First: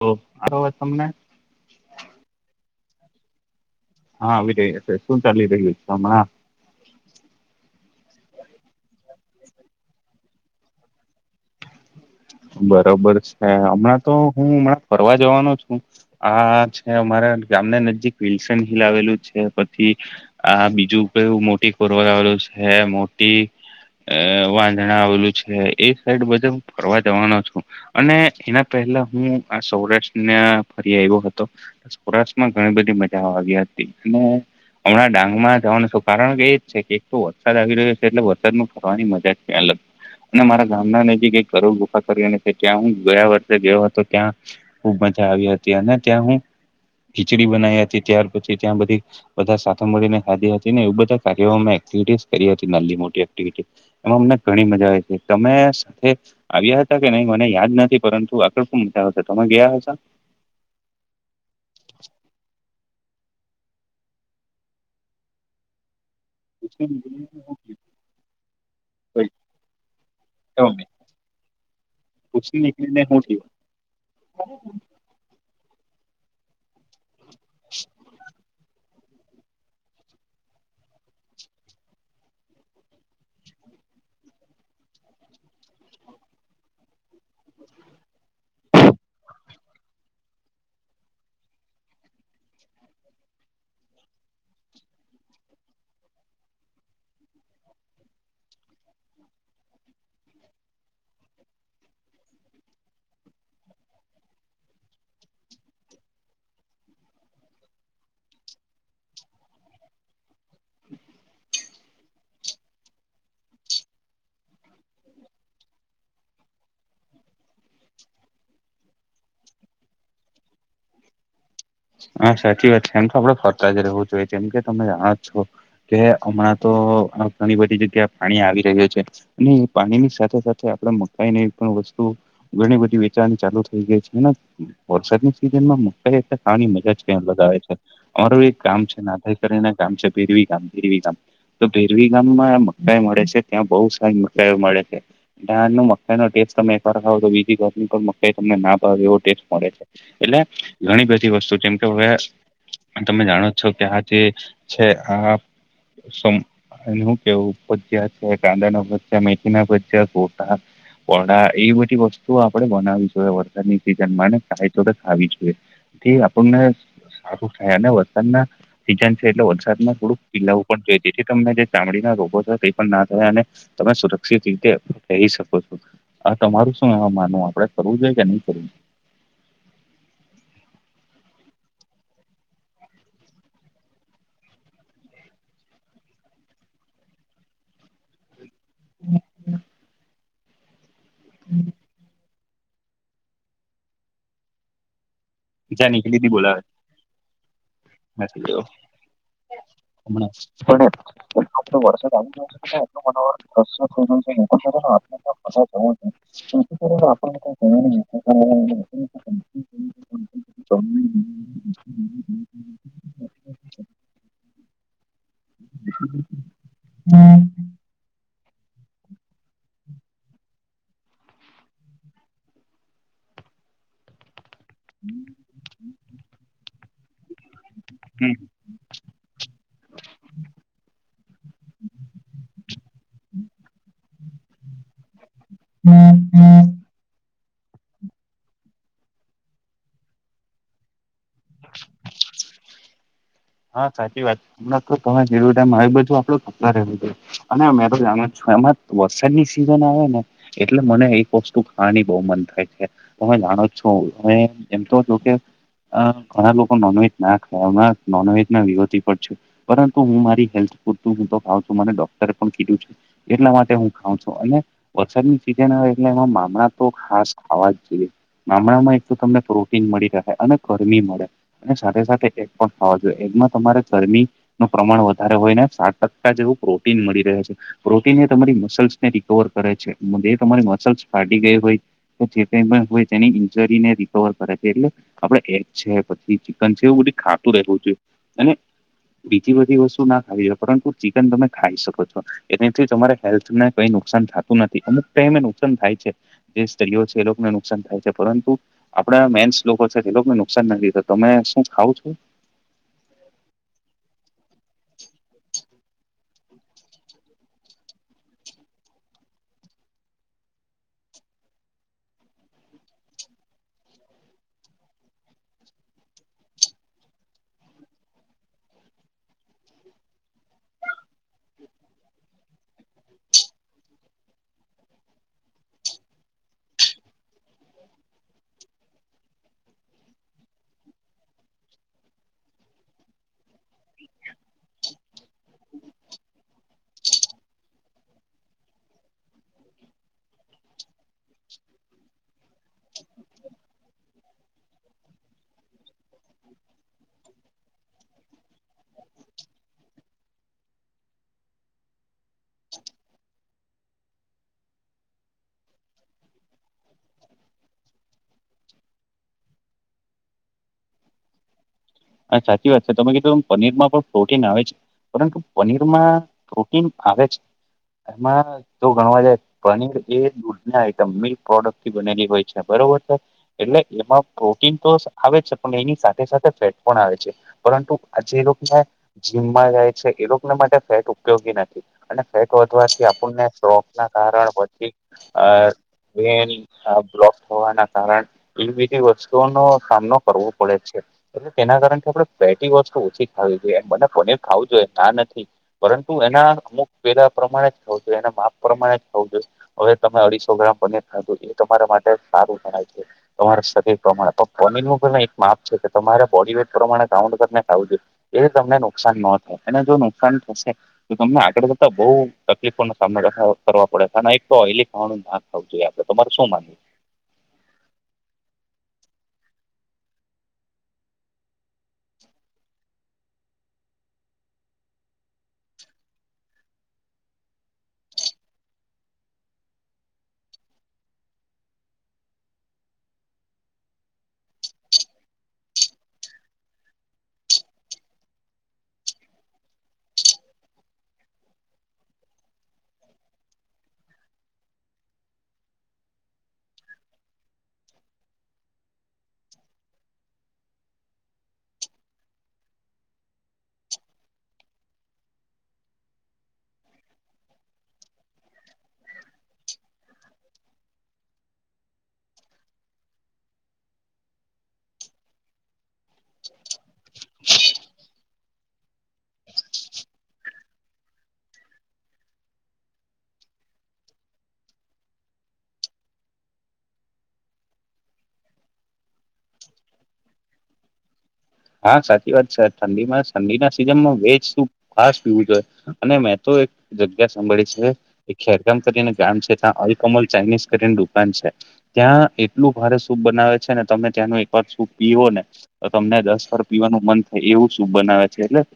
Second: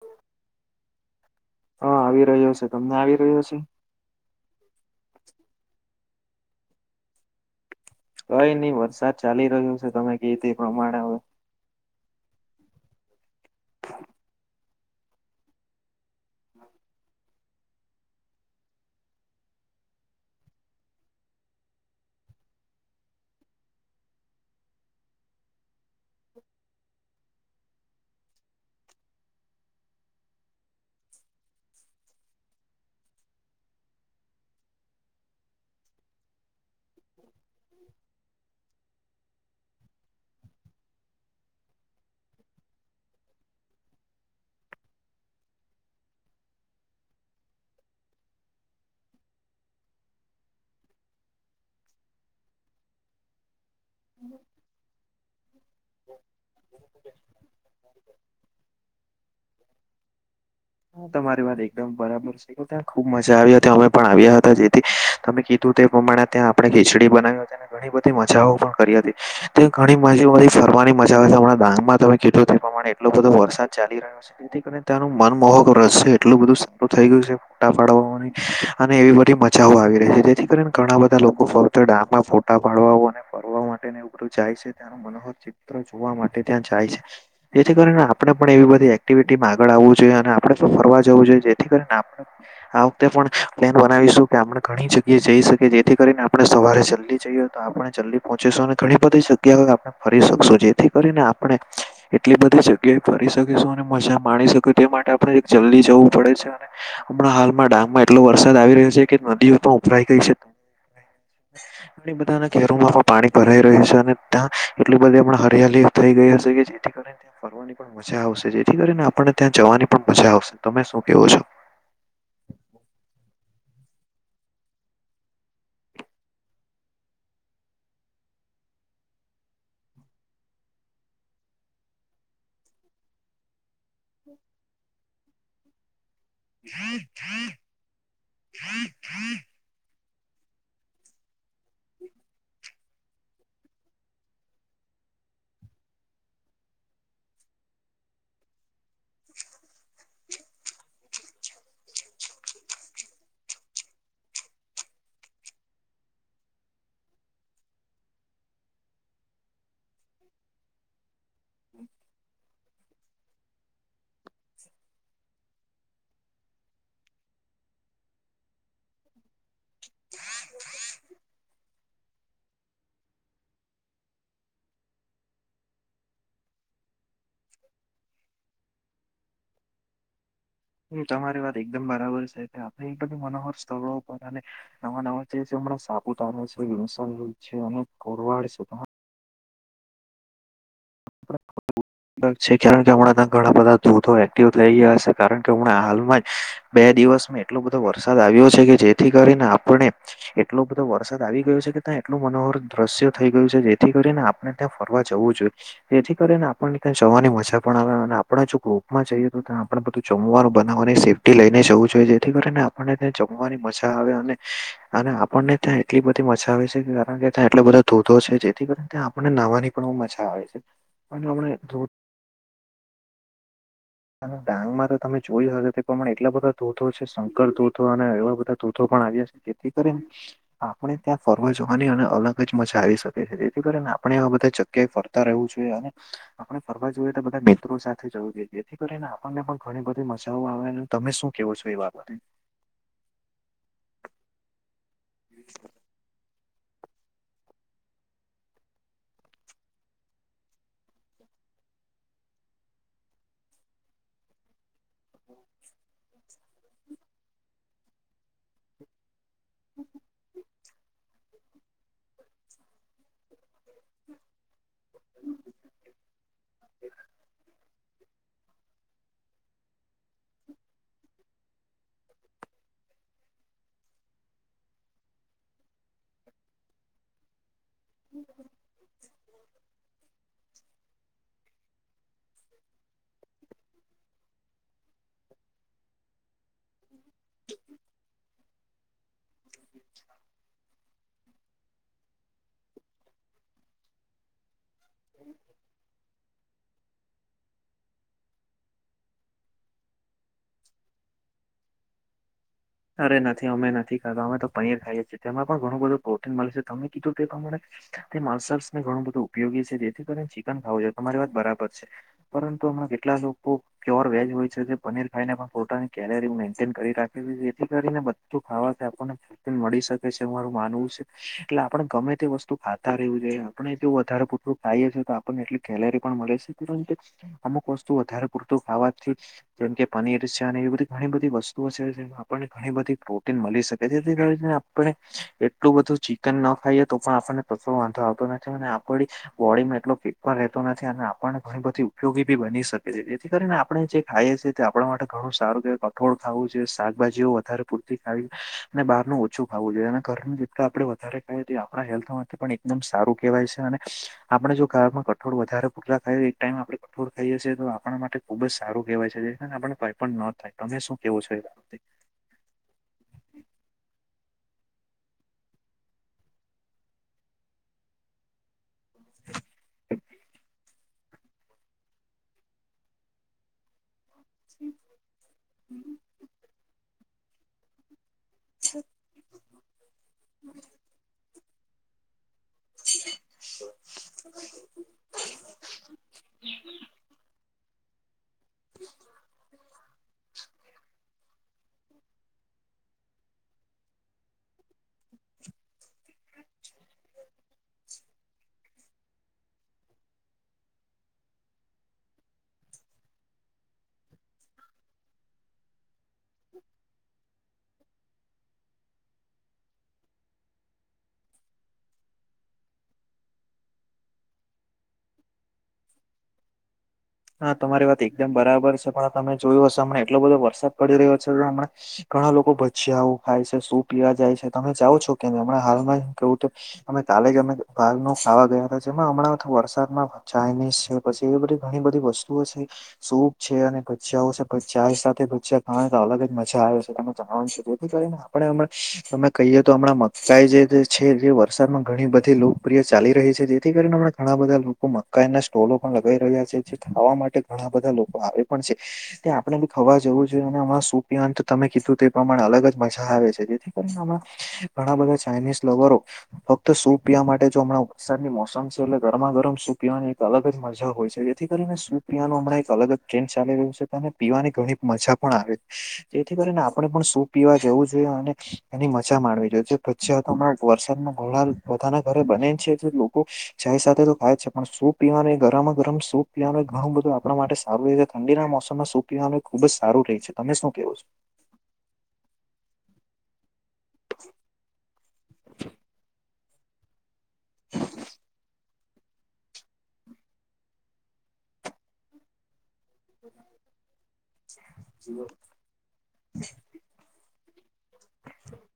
તો આરો અવાજ તમને? હા, આવી રહ્યો છે, તમને આવી રહ્યો છે? હા, આવી રહ્યો છે, શું ચાલી રહ્યું છે હમણાં? કઈ ની વરસાદ ચાલી રહ્યો છે, તમે કી તે પ્રમાણે હવે બરોબર છે, હમણાં તો હું હમણાં ફરવા જવાનો છું. આ છે, અમારા ગામના નજીક વિલ્સન હિલ આવેલું છે, પછી આ બીજું કયુ મોટીપૂર આવેલુ છે, મોટી અ વાંધણા આવેલું છે, એ સાઈડ બધુ ફરવા [unintelligible] અને એના પહેલા હું આ સૌરાષ્ટ્રને ફરી આયવો હતો, સૌરાષ્ટ્રમાં ઘણી બધી મજા આવી હતી, ઈનુ હમણાં ડાંગમાં જવાનું છુ, કારણ એ જ છે કે તો વરસાદ આવી રહ્યો છે, એટલે વરસાદમાં ફરવાની મજા જ કઈ અલગ અને મારા ગામના નજીક એક કરોડ [unintelligible] ત્યાં હું ગયા વર્ષે ગયો હતો, ત્યાં ખુબ મજા આવી હતી અને ત્યાં હું ખીચડી બનાઈ હતી. ત્યાર પછી ત્યાં બધી બધા સાથે મળીને ખાધી હતી ને એવું બધા કાર્યોમાં મે એક્ટિવિટીસ કરી હતી, નલ્લી મોટી ટીવીટી, એમાં અમને ઘણી મજા આઈ તી તમે સાથે આવ્યા હતા કે નઈ મને યાદ નથી પરંતુ આગળ શું [unintelligible] તમે ગયા હતા? તમારી વાત એકદમ બરાબર છે. થઈ ગઉતા ખુબ મજા આવી હતી અમે પણ આવ્યા હતા, જેથી તમે કીધું તે પ્રમાણે ત્યા આપડે ખીચડી બનાવી હતી, પી ને ઘણી બધી મજાઓ પણ કરી હતી. ત્યાં ઘણી [unintelligible] ફરવાની મજા આવે છે, હમણાં ડાંગમાં તમે કીધુ તે પ્રમાણે એટલો બધો હતા વરસાદ ચાલી રહ્યો છે, તેથી તમે ત્યાંનું મનમોહક રશ્ય એટલું બધું સારું થઈ ગયું છે, ફોટા પાડવાની અને એવી બધી મજાઓ આવી રહી, જેથી કરીન ઘણા બધા લોકો ફક્ત ડાંગમાં ફોટા પાડવાઓ અને ફરવા માટેને એવું બધું જાય છે, ત્યાંનો મનોહર ચિત્ર જોવા માટે ત્યાં જાય છે. જેથી કરીને આપણે પણ એવી બધી એક્ટિવિટીમાં આગળ આવવું જોઈએ, અને આપણે શું ફરવા જવું જોઈએ. જેથી કરીન આપણે આ વખતે પણ પ્લેન બનાવીશું કે, આપણે ઘણી જગ્યાએ જઈ શકીએ, જેથી કરીને આપણે સવારે જલ્દી જઈએ તો આપણે જલ્દી પહોંચીશું, ને ઘણી બધી જગ્યાઓએ આપણે ફરી શકશું, જેથી કરીને આપણે એટલી બધી જગ્યાએ ફરી શકીશું ને મજા માણી શકુ, તે માટે આપણે એક જલ્દી જવું પડે છે, અને હમણાં હાલમાં ડાંગમાં એટલો વરસાદ આવી રહ્યો છે કે, નદીઓ તો ઉભરાઈ ગઈ છે. એને બધાના ઘેરોમાં પણ પાણી ભરાઈ રહ્યું છે, અને તા એટલી બધી અમણાં હરિયાલી થઈ ગઈ હશે કે, જેથી કરીન ત્યાં ફ રવાની પણ મજા આવશે, જેથી કરીન આપણને ત્યાં જવાની પણ મજા આવશે, તમે શું કેવો છો? હા, સાચી વાત છે. એમ તો આપડે ફરતા જ રેહવું જોઈએ, જેમ કે તમે જાણો જ છો કે હમણાં તો આ ઘણી બધી જગ્યા પાણી આવી રહ્યું છે. હમ્મ પાણીની સાથે સાથે આપડે મકાઈની એવી પણ વસ્તુ ઘણી બધી વેચાવાની ચાલુ થ થઈ ગઈ છે. ને વરસાદની સિઝનમાં મકાઈ એ રીતે ખાવાની મજા જ કઈ અલગ આવે છે. ઓર એક ગામ છે, નાભઈ કરીને ગામ છે, પેઢવી ગામ, ભેરવી ગામ તો ભેરવી ગામમાં આ મ કાઈ મળે છે, ત્યાં બહુ સાઇ મકાઈઓ મળે છે. ધાનનુ મકાઈ નો ટેસ્ટ તમે એકવાર ખાવો તો બીજી ઘરની પણ મકાઈ તમને ના ભાવ એવો ટેસ્ટ મળે છે. એટલે ઘણી બ તી વસ્તુ જેમ કે હવે તમે જાણોજ છોકે આ જે છે આ સમ અહી હું કેવું ભજીયા છે, કાંદા ના ભજીયા, મેથી ના ભજીયા, ગોટા વડા એ બધી વસ્તુઓ આપડણે બનાવી જોઈએ, વરસાદની સિઝન માં ને ચાય જોડે ખાવી જોઈએ. તે આપણને સારું થાય અને વરસાદના સિજન છે એટલે વરસાદમાં થોડુંક પીલાવુ પણ જોઈએ, જેથી તમને જે ચામડીના રોગો છે તે પણ ના થાય અને તમે સુરક્ષિત રીતે રહી શકો છો. આ તમારું શું એમા માનવું? આપડે ફરવું જોઈએ કે ની ફરવું? હમ્મ તમારી વાત એકદમ બરાબર છે, કે આપણે બધું મનોહર સ્થળો પર અને નવા નવા જે છે હમણાં સાપુતારો છે, વિલ્સન હીલ છે, અને કોરવાડ છે, [unintelligible] છે કારણ કે હમણાં ત્યાં ઘણા બધા ધોધો એક્ટિવ થઈ ગયા છે. કારણ કે હમણા જ્યાં નીકળી હાલમાં જ તી બોલાવે બે દિવસ મે એટલો બધો વરસાદ આવ્યો નથી છે કે જેથી કરીને આપણે હમણાં એટલો બધો વરસાદ પણ આવી ગયો છે કે આટલો ત્યાં વરસાદ એટલું આવી મનોહર રહ્યો છે એટલો દ્રશ્ય થઈ મનોહર ગયું છે, દ્રશ્ય જેથી થઈ રહ્યું કરીને છે લોકો આપણે ત્યાં સાથે ફરવા જવું આત્મા ફસાઈ જવો જોઈએ. છે જેથી કરીને આપણને ક્યાં કરીને જવાની આપણને મજા પણ આવે, અને આપણે જો કઈ ગ્રુપમાં જઈએ તો ત્યાં આપણે બધું જોમવાનું બનાવવાની સેફ્ટી કહેવાની. લઈને જવું જોઈએ જેથી કર આપને ત્યા જમવાની મજા આવે અને, અને આ પણને ત્યાં એટલી બધી મજા આવે છે, કારણ કે ત્યાં એટલો બધો ધોધો છે જેથી કરીને ત્યાં આપણને નહવાની પણ બહુ મજા આવે છે. પણે હમણાં ધોધ ડાંગમાં તો તમે જોય હોતે પ્રમાણે એટલા બધા ધોધો છે શંકર ધોધો અને એવા બધા ધોધો પણ આવીયા શે, જેથી કરીને આપણે ત્યાં ફરવા જોવાની અને અલગ જ મજા આવી શકે છે, જેથી કરીને આપણે આવા બધા જગ્યાએ ફર તા રહેવું જોઈએ, અને આપણે ફરવા જોઈએ તો બધા મિત્રો સાથે જવું જોઈએ જે થી કરીને આપણને પણ ઘણી બધી મજાઓ આવે, તમે શું કેવો છો એ બાબતે? હા સાચી વાત, હમણાં તો તમે કીધું તેમ હવે બધું આપડું લીધે અને મે તો જાણુજ છુ, એમાં વરસાદની સિઝન આવે ને એટલે મને એક વસ્તુ ખાવાની બહુ મન થાય છે, તમે જાણો છો એમ તો જો કે અ ઘણા લોકો નોનવેજ ના ખાય હમણાં નોનવેજના વિરોધી પણ છે. પરંતુ હું મારી હેલ્થ પૂરતું હું તો ખાઉ છું. મને ડોક્ટરે પણ કીધું છે એટલા માટે હું ખાઉં છું અને વરસાદની સીઝન આવે એટલે એમાં મામણા તો ખાસ ખાવા જ જોઈએ. મામણાં એક તો તમને પ્રોટીન મળી રહે અને ગરમી મળે અને સાથે સાથે એક પણ હા જોઈએ એક મા તમારે ગરમી નું પ્રમાણ વધારે હોય ને સાત ટકા જેવું પ્રોટીન મળી રહે છે. પ્રોટીન એ તમારી મસલ્સ ને રિકવર કરે છે. જે તમારી મસલ્સ ફાટી ગઈ હોય જે કઈ પણ હોય તેની ઇન્જરીને રિકવર કરે છે એટલે આપડે એગ છે પછી ચિકન છે એવું બધી ખા તું રેતુ છે. બીજી બધી વસ્તુ ના ખાવી છે પરંતુ ચિકન તમે ખાઈ શકો છો. એનાથી તમારે હેલ્થને કઈ નુકસાન થતું નથી. અમુક ટાઈમે નુકસાન થાય છે. જે સ્ત્રીઓ છે એ લોકોને નુકસાન થાય છે. પરંતુ આપણા મેન્સ લોકો છે તે લોકોને નુકસાન નથી થતું તમે શું ખાવ છો. અરે નથી અમે નથી ખાધા. અમે તો પનીર ખાઈએ તેમાં પણ ઘણું બધું પ્રોટીન મળે છે તમે કીધું તે પ્રમાણે તે મસલ્સને ઘણું બધું ઉપયોગી છે જેથી કરીને ચિકન ખાવું જોઈએ તમારી વાત બરાબર છે. પરંતુ હમણાં કેટલા લોકો પ્યોર વેજ હોય છે પનીર ખાઈને પોતાની કેલરી મેન્ટેન કરી રાખી કરીને બધું ખાવાથી આપણને. મળી શકે છે મારું માનવું છે એટલે આપણે ગમે તે વસ્તુ ખાતા રહેવું જોઈએ આપણે જો વધારે પતું ખાઈએ છે તો આપણને એટલી કેલેરી પણ મળે છે કે અમુક વસ્તુ વધારે પૂરત ખાવાથી જેમ કે પનીર છે અને એવી બધી ઘણી બધી વસ્તુઓ છે જે ને ઘણી બધી પ્રોટીન મળી શકે જેથી કરીને આપણે એટલું બધું ચિકન ના ખાઈએ તો પણ આપણને કશો વાંધો આવતો નથી. અને આપડી બોડીમાં એટલો પેટમા રહેતો નથી અને આપણને ઘણી બધી ઉપયોગી બી બની શકે છે જેથી કરીને આપણે જે ખાઈએ છીએ તે આપણા માટે ઘણું સારું કે કઠોળ ખાવું જોઈએ સાત શાકભાજીઓ વધારે પૂરતી ખાવી અને બારનું ઓછું ખાવું જોઈએ અને ઘરનું જે આપડે વધારે ને તે આપણા હેલ્થ માટે પણ એકદમ સારું કેહવાય છે. અને આપડે જો ખાવામાં કઠોળ વધારે પૂરલા ખાય ટાઈમ આપણે કઠોર ખાઈએ છી તો આપણા માટે ખૂબ જ સારું કહેવાય આપણને કાંઈ પણ ન થાય. તમે શું કેવો છો એ બાબતે. હા સાચી વાત છે તમે કીધું એમ પનીરમાં પણ પ્રોટીન આવે છે. પરંતુ પનીરમાં પ્રોટીન આવે છે એમાં તો ઘણવા જાય પનીર એ દૂધ ના આઈટમ મિલ્ક પ્રોડક્ટ થી બનેલી હોય છે બરોબર છે. એટલે એમાં પ્રોટીન તો આવે છે પણ એની સાથે સાથે ફેટ પણ આવે છે. પરંતુ આ જે લોકોને જીમમાં જાય છે એ લોકોને માટે ફેટ ઉપયોગી નથી. અને ફેટ વધવાથી આપુનને સ્ટોક ના કારણ પછી અ વેન બ્લોક થવાના કારણ એ બધી વસ્તુઓ નો સામનો કરવો પડે છે. એના કારણ કે આપણે ફેટી વસ્તુ ઓછી ખાવી જોઈએ ભલે પનીર ખાવું જોઈએ ના નથી. પરંતુ એના અમુક પેલા પ્રમાણે જ ખાવુ જોઈએ એના માપ પ્રમાણે જ ખાવુ જોઈએ. હવે તમે અઢીસો ગ્રામ પનીર ખાધું એ તમારા માટે સારું ગણાય છે. તમારા શરીર પ્રમાણે પણ પનીર નું પણ એક માપ છે કે તમારે બોડી વેટ પ્રમાણે કાઉન્ટ કરીને ખાવું જોઈએ એ તમને નુકસાન ન થાય અને જો નુકસાન થશે જો તમને આગળ જતા બઉ તકલીફો નો સામનો કરવા પડે હતા એક ઓઇલી ખાવાનું ના ખાવુ જોઈએ આપડે. તમારે શું માનવું. હા તમારી વાત એકદમ બરાબર છે પણ તમે જોયું હશે હમણાં એટલો બધો વરસાદ પડી રહ્યો છે હમણા ઘણા લોકો ભજીયાએવુ ખાય છે. શું પીવા જાય છે તમે જાવ છો કેમ હમણાં હાલમાં કેવું અમે કાલે જ અમે બારનું ન ખાવા ગયા હતા જેમાં હમણાં વરસાદમાં ચાઇનીઝ છે પછી એવી બધી ઘણી બધી વસ્તુઓ છે સૂપ છે અને ભજીિયાઓ છે ભા સાથે ભ ખા તો અલગ જ મજા આવે છે તમે જણવાનીધી કરીને પણમ અમે કહીએ તો હમણાં મકાઈ જે છે જે વરસાદમાં ઘણી બધી ચાલી રહી છે જેથી કરીને ઘણા બધા લોકો મકાઈ ના સ્ટોલો પણ લગાવી રહ્યા છે. જે ખાવા માટે ઘણા બધા લોકો આવે પણ છે. ત્યાં આપણે બી ખાવા જવું જોઈએ અને હ સૂપી અંત તમે કીધું તે પ્રમાણે અલગ જ મજા આવે છે જેથી કરીનેણાં ઘણા બધા ચઇનીઝ લવરો ફક્ત સૂપ પીવા માટે જો હમણાં વરસાદની મોસમ છે એટલે ગરમા ગરમ સૂપ પીવાની એક અલગ જ મજા હોય છે. જેથી કરીને સુપ પીવાનું હમણાં એક અલગ ટ્રેન્ડ ચાલી રહ્યું છે તો પીવાની ઘણી મજા પણ આવે. જેથી કરીને આપણે પણ સુપ પીવા જવું જોઈએ અને એની મજા માણવી જોઈએ. જેણા વરસાદ ન ગોળા બધાના ઘરે બને છે લોકો જાય સાથે તો ખાય છે પણ સુ પીવાને ગરમ ગરમ સૂપ પીવાનું ઘણું બધું આપણા માટે સારું રહે છે ઠંડીના મોસમાં સ પીવાનુંય ખુબ જ સારું રહે છે તમે શું કેહો છો હા સાચી વાત છે ઠંડીમાં ઠંડીના સીઝનમાં વેજ સૂપ ખાસ પીવું જોઈએ અને મે તો એક જગ્યા સાંભળી છે ખેરકામ કરીને ગામ છે ત્યાં અલકોમોલ ચાઇનીઝ કરીને દુકાન છે ત્યાં એટલું ભારે સૂપ બનાવે છે ને તમે ત્યાંનું સૂપ છો પીવો ને તો તમને દસ પર પીવાનું મન થાય એવું સુપ બનાવે છે એટ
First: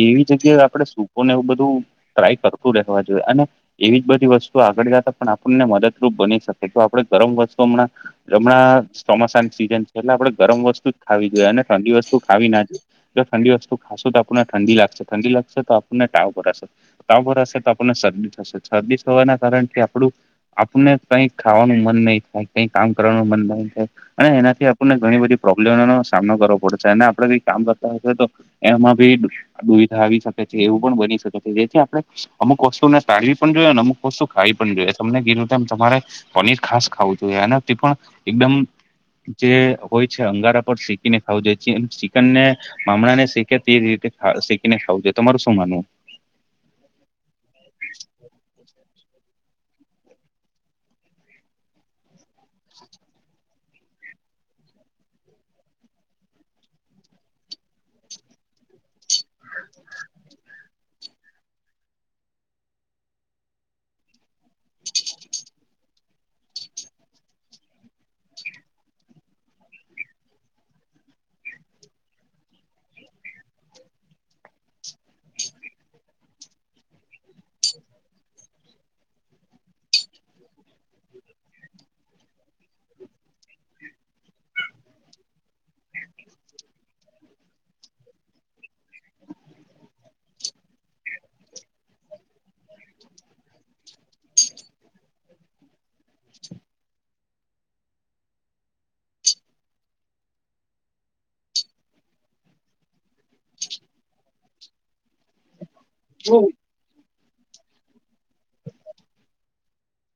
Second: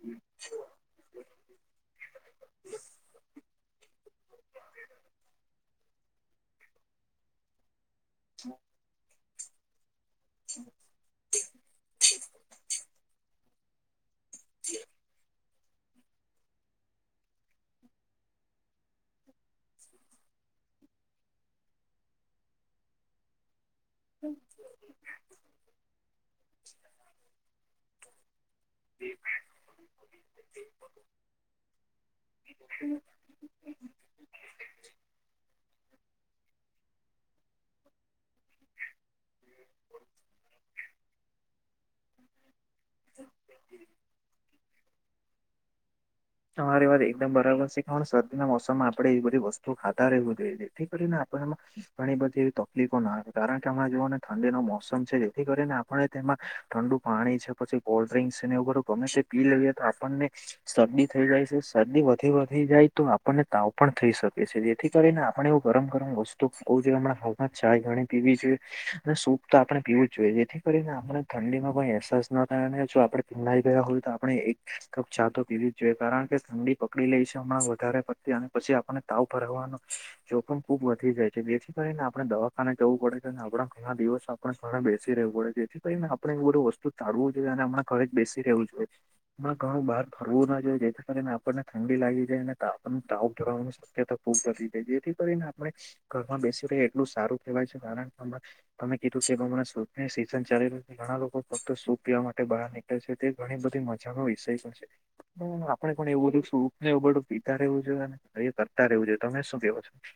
એવી જગ્યાએ આપડે સુપ ને એવું બધું ટ્રાય કરતું રહેવા જોઈએ અને એવી જ બધી વસ્તુ આગળ જતા પણ આપણને મદદ બની શકે જો આપડે ગરમ વસ્તુમાં જમણા ચોમાસાની સીઝન- - એટલે આપણે ગરમ વસ્તુ જ ખાવી જોઈએ અને ઠંડી વસ્તુ- - જો ઠંડી વસ્તુ ખાશું તો આપણને ઠંડી લાગશે ઠંડી લાગશે તો આપણને ટાવ ભરાશે- - તબર હશે તો આપણને શરદી થશે શરદી થવાના કારણથી આપણું- - આપને કઈક ખાવાનું મન નહી થાય કઈ કામ કરવાનું મન નહી થ- - અને એનાથી આપણને ઘણી બધી પ્રોબ્લેમોનોો સામનો કરવો પડશે અને આપડણે કઈ કામ કરતા હએ તો- - એમાં ભી દુવિધા આવી શકે છે એવું પણ બની શકે છે જેથી આપણે- - અમુક વસ્તુ નેાળી પણ જોઈએ ને અમુક વસ્તુ ખાઈ પણ જોઈએ તમને ગીુંમ- - તમારે પનીર ખાસ ખાવું જોઈએ અને તે પણ એકદમ- - જે હોય છે અંગારા પર શીકીને ખાવું જાય છે- - એ મામણા ને શીખે તે રીતે શીખીને ખાવું જોઈએ તમાર શું માનવું? તમારી વાત એકદમ બરાબર છે કે શરદીના મોસમમાં આપણે એવી બધી વસ્તુ ખાતા રહેવવી જોઈએ જેથી કરીને આપણેમાં- - પણ એ બધી એવી તકલીફો ના આવે કારણ કે હમણાં જોુઓ ને ઠંડી ન મોસમ છે જેથી કરીને- - આપ તેમાં ઠંડુ પાણી છે પછી કોલ્ડ્રિંકસ છે નેર ગમે તે પી લઈએ તો આપણને- - શદી- - થઈ જાય છે શરદી વધી વધ જાય તો આપણને તાવ પણ થઈ શકે છે જેથી કરીને આપણે એવું ગરમ ગરમ વસ્તુ- - તો બ છે હમણાં હાલમાં ચાય ગણી પીવી છે. અને સૂપ તો આપણે પીવું જ જોઈએ જેથી કરીને આપને ઠંડીમાં કોઈ અહેસાસ ના થાય અને જો આપડે- - પનાઈ ગયા હોય તો આપણે એક કપ ચાતો કેવી- - જો કારણ કે ઠંડી પકડી લઈ છે હમણાં વધારે પડતી અને પછી આપને તાવ ભરાવાનો- - જોખમ ખુબ વધી જાય છે બેથી કરીને આપડણે દવાખાને જવું પડે છે આપણા ઘણા દિવસ- - આપણે ઘરે બેસી રહેવું પડે જેથી ક આપણે એવું બધું વસ્તુ ચાઢવું જોઈએ અને આપણે ઘરે જ બેસી રહેવું જોઈએ. ઘણું બહાર ફરવું ના જોઈએ જેથી કારણે આપણને ઠંડી લાગી જાય ને આપણને તાવક જોવાનું- - કરી દાય જેથી કરીને આપણે ઘરમાં બેસી ર એટલું સારું કહેવાય છે કારણ કે- - તમે કીધું કે પ્રમાણે સૂપની સીઝન ચાલી રહ્યું છે ઘણા લોકો ફક્ત સૂપ પીવા માટે બહાર- - છે તે ઘણી બધી મજાનો વિષય પણ છે- - આપણે પણ એવું બધું સૂપ નેબડું પીતા રહેવું જોએ અને કાર કરતા રહેવું જો તમે શું કેવો છો?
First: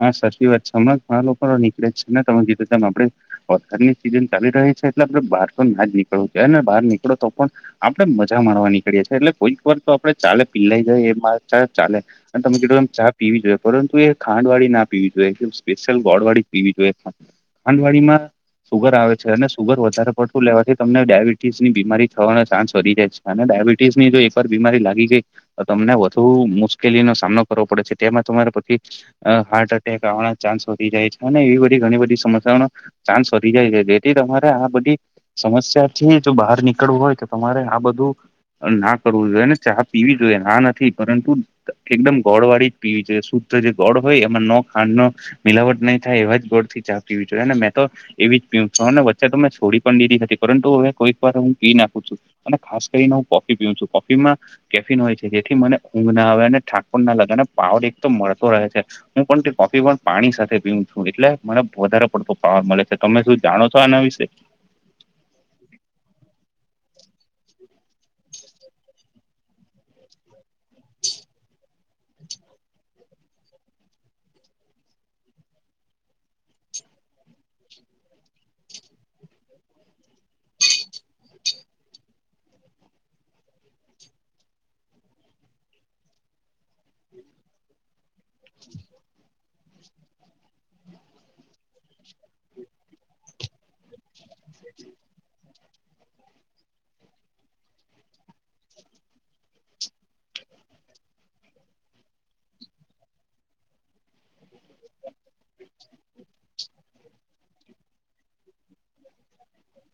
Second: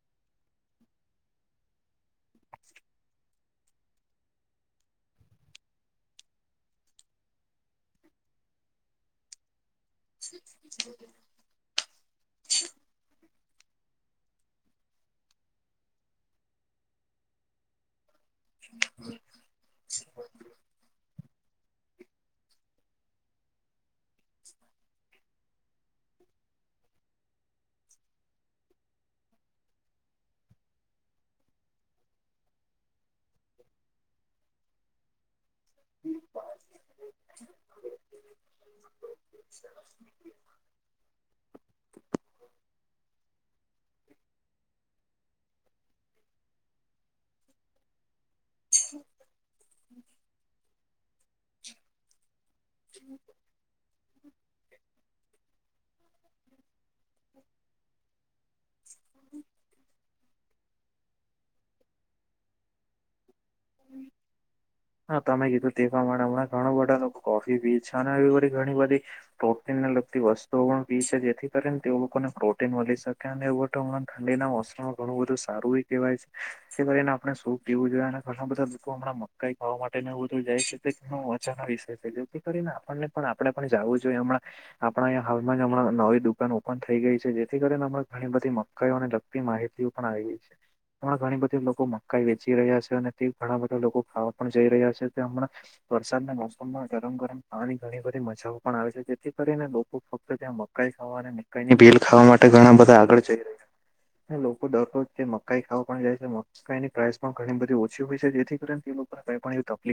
હા સાચી વાત છે હમણાં ઘણા લોકો નીકળે જ છે ને તમે જીધમ આપડે- - વરસાદની સિઝન ચાલી રહી છે એટલે આપ બહાર તો ના જ નીકળવું જો ને બહાર નીકળો તો પણ- - આપણે મજા મારવા નીકળએ છીએ એટલે કોઈ- - પર તો આપડણે ચાલે પીલાઈ જાયએ એ મા ચા ચાલે અને તમે કેધ ચા પીવી જોઈએ પરંતુ એ- - ખાંડ વાળી ના પીવી જોઈએ કે સ્પેશિયલ ગોળ વાળી પીવી જોઈએ ખાંડ વાડી માં- - સુગર આવે છે અને સુગર વધારે પડતું લેવાથી તમને ડાયાબિટીસ ની બીમારી થવાનો ચાન્સ વધી જાય છે. અને ડાયાબિટીસની જો એક વાર બીમારી લાગી ગઈ- - તમને વધુ મુશ્કેલીનો સામનો કરવો પડે છે તેમાં તમારે બધી- - હાર્ટ એટેક આવવાના ચાન્સ વધી જાય છે અને એવી બધી ઘણી બધી સમસ્યાઓનો- - ચાન્સ વધી જાય છે બેથી તમારે આ બધી- - સમસ્યા થી જો બહાર નીકળવું હોય તો તમારે આ બધું- - ના કરવું જોઈએ ને ચા પીવી જોઈએ ના નથી પરંતુ- - એકદમ ગોળ વાળી જ પીવી છે શુદ્ધ જે- - ગોડ હોય એમાં નખ- - નો મિલાવટ નહી થાય એવા જ ગોળ થી ચા પીવી જોઈએને મેં તો- - એવી પી અને વચ્ચે તો મેં છોડી પણ દીધી હતી પરંતુ હવે કોઈક વાર હું પી નાખું છું. અને ખાસ કરીને હું કોફી પીવ છું કોફીમાં કેફિન હોય છે જેથી મને ઊંઘ ના આવે અને થાક- - ના લગે અને પાવડ એક તો મળતો રહે છે હું પણ કોફી પણ- - પાણી સાથે પીવું છું એટલે મને વધારે પડતો પાવર મળે છે તમે શું જાણો છો આના વિશે? ‌ હા તમે કીધું તે માટે હમણાં ઘણું બધા લોકો કોફી બી છે અને એ બધી ઘણી બધી- - પ્રોટીનને લગતી વસ્તુઓ પણ પી છે જેથી કરીને તે લોકોને પ્રોટીન મળી શકે અને- - ઠંડીના મોસમાં ઘણું બું સારું કહેવાય છે જે કરીને આપણે શ સુપ પીવું જોઈએ. ઘણા બધા લોકો હમણાં મકાઈ ખાવા માટે એવું બધું જાય છે તે વચનનો વિષય છે કે? કરીને આપણને પણ આપણે પણ જવું જોઈએ હમણાં આપણા અહીં હાલમાં જ હમણાં નવી દુકાન ઓપન થઈ ગઈ છે જેથી કરીને હણાં ઘણી બધી મકાઈઓ અને માહિતી પણ આવી છે એમાં ઘણી બધી લોકો મકાઈ વેચી રહ્યા છે અને ઘણા બધા લોકો ખાવા પણ જઈ રહ્યા છે તે હમણાં વરસાદના મોસમમાં ગરમ ગરમ પાણી ની ઘણી બધી મજા પણ આવે છે જેથી કરીને લોકો ફક્ત ત્યાં મકાઈ ખાવાની મ ની બેલ ખાવા માટે ઘણા બધા આગળ જઈ રહ્યા છે. લોકો ડરરોજ મકાઈ ખાવા પણ જાય છે મકાઈની પ્રાઇસ પણ ઘણી બધી ઓ છે જેથી તે લોકો કઈ પણ એવી તકલીફ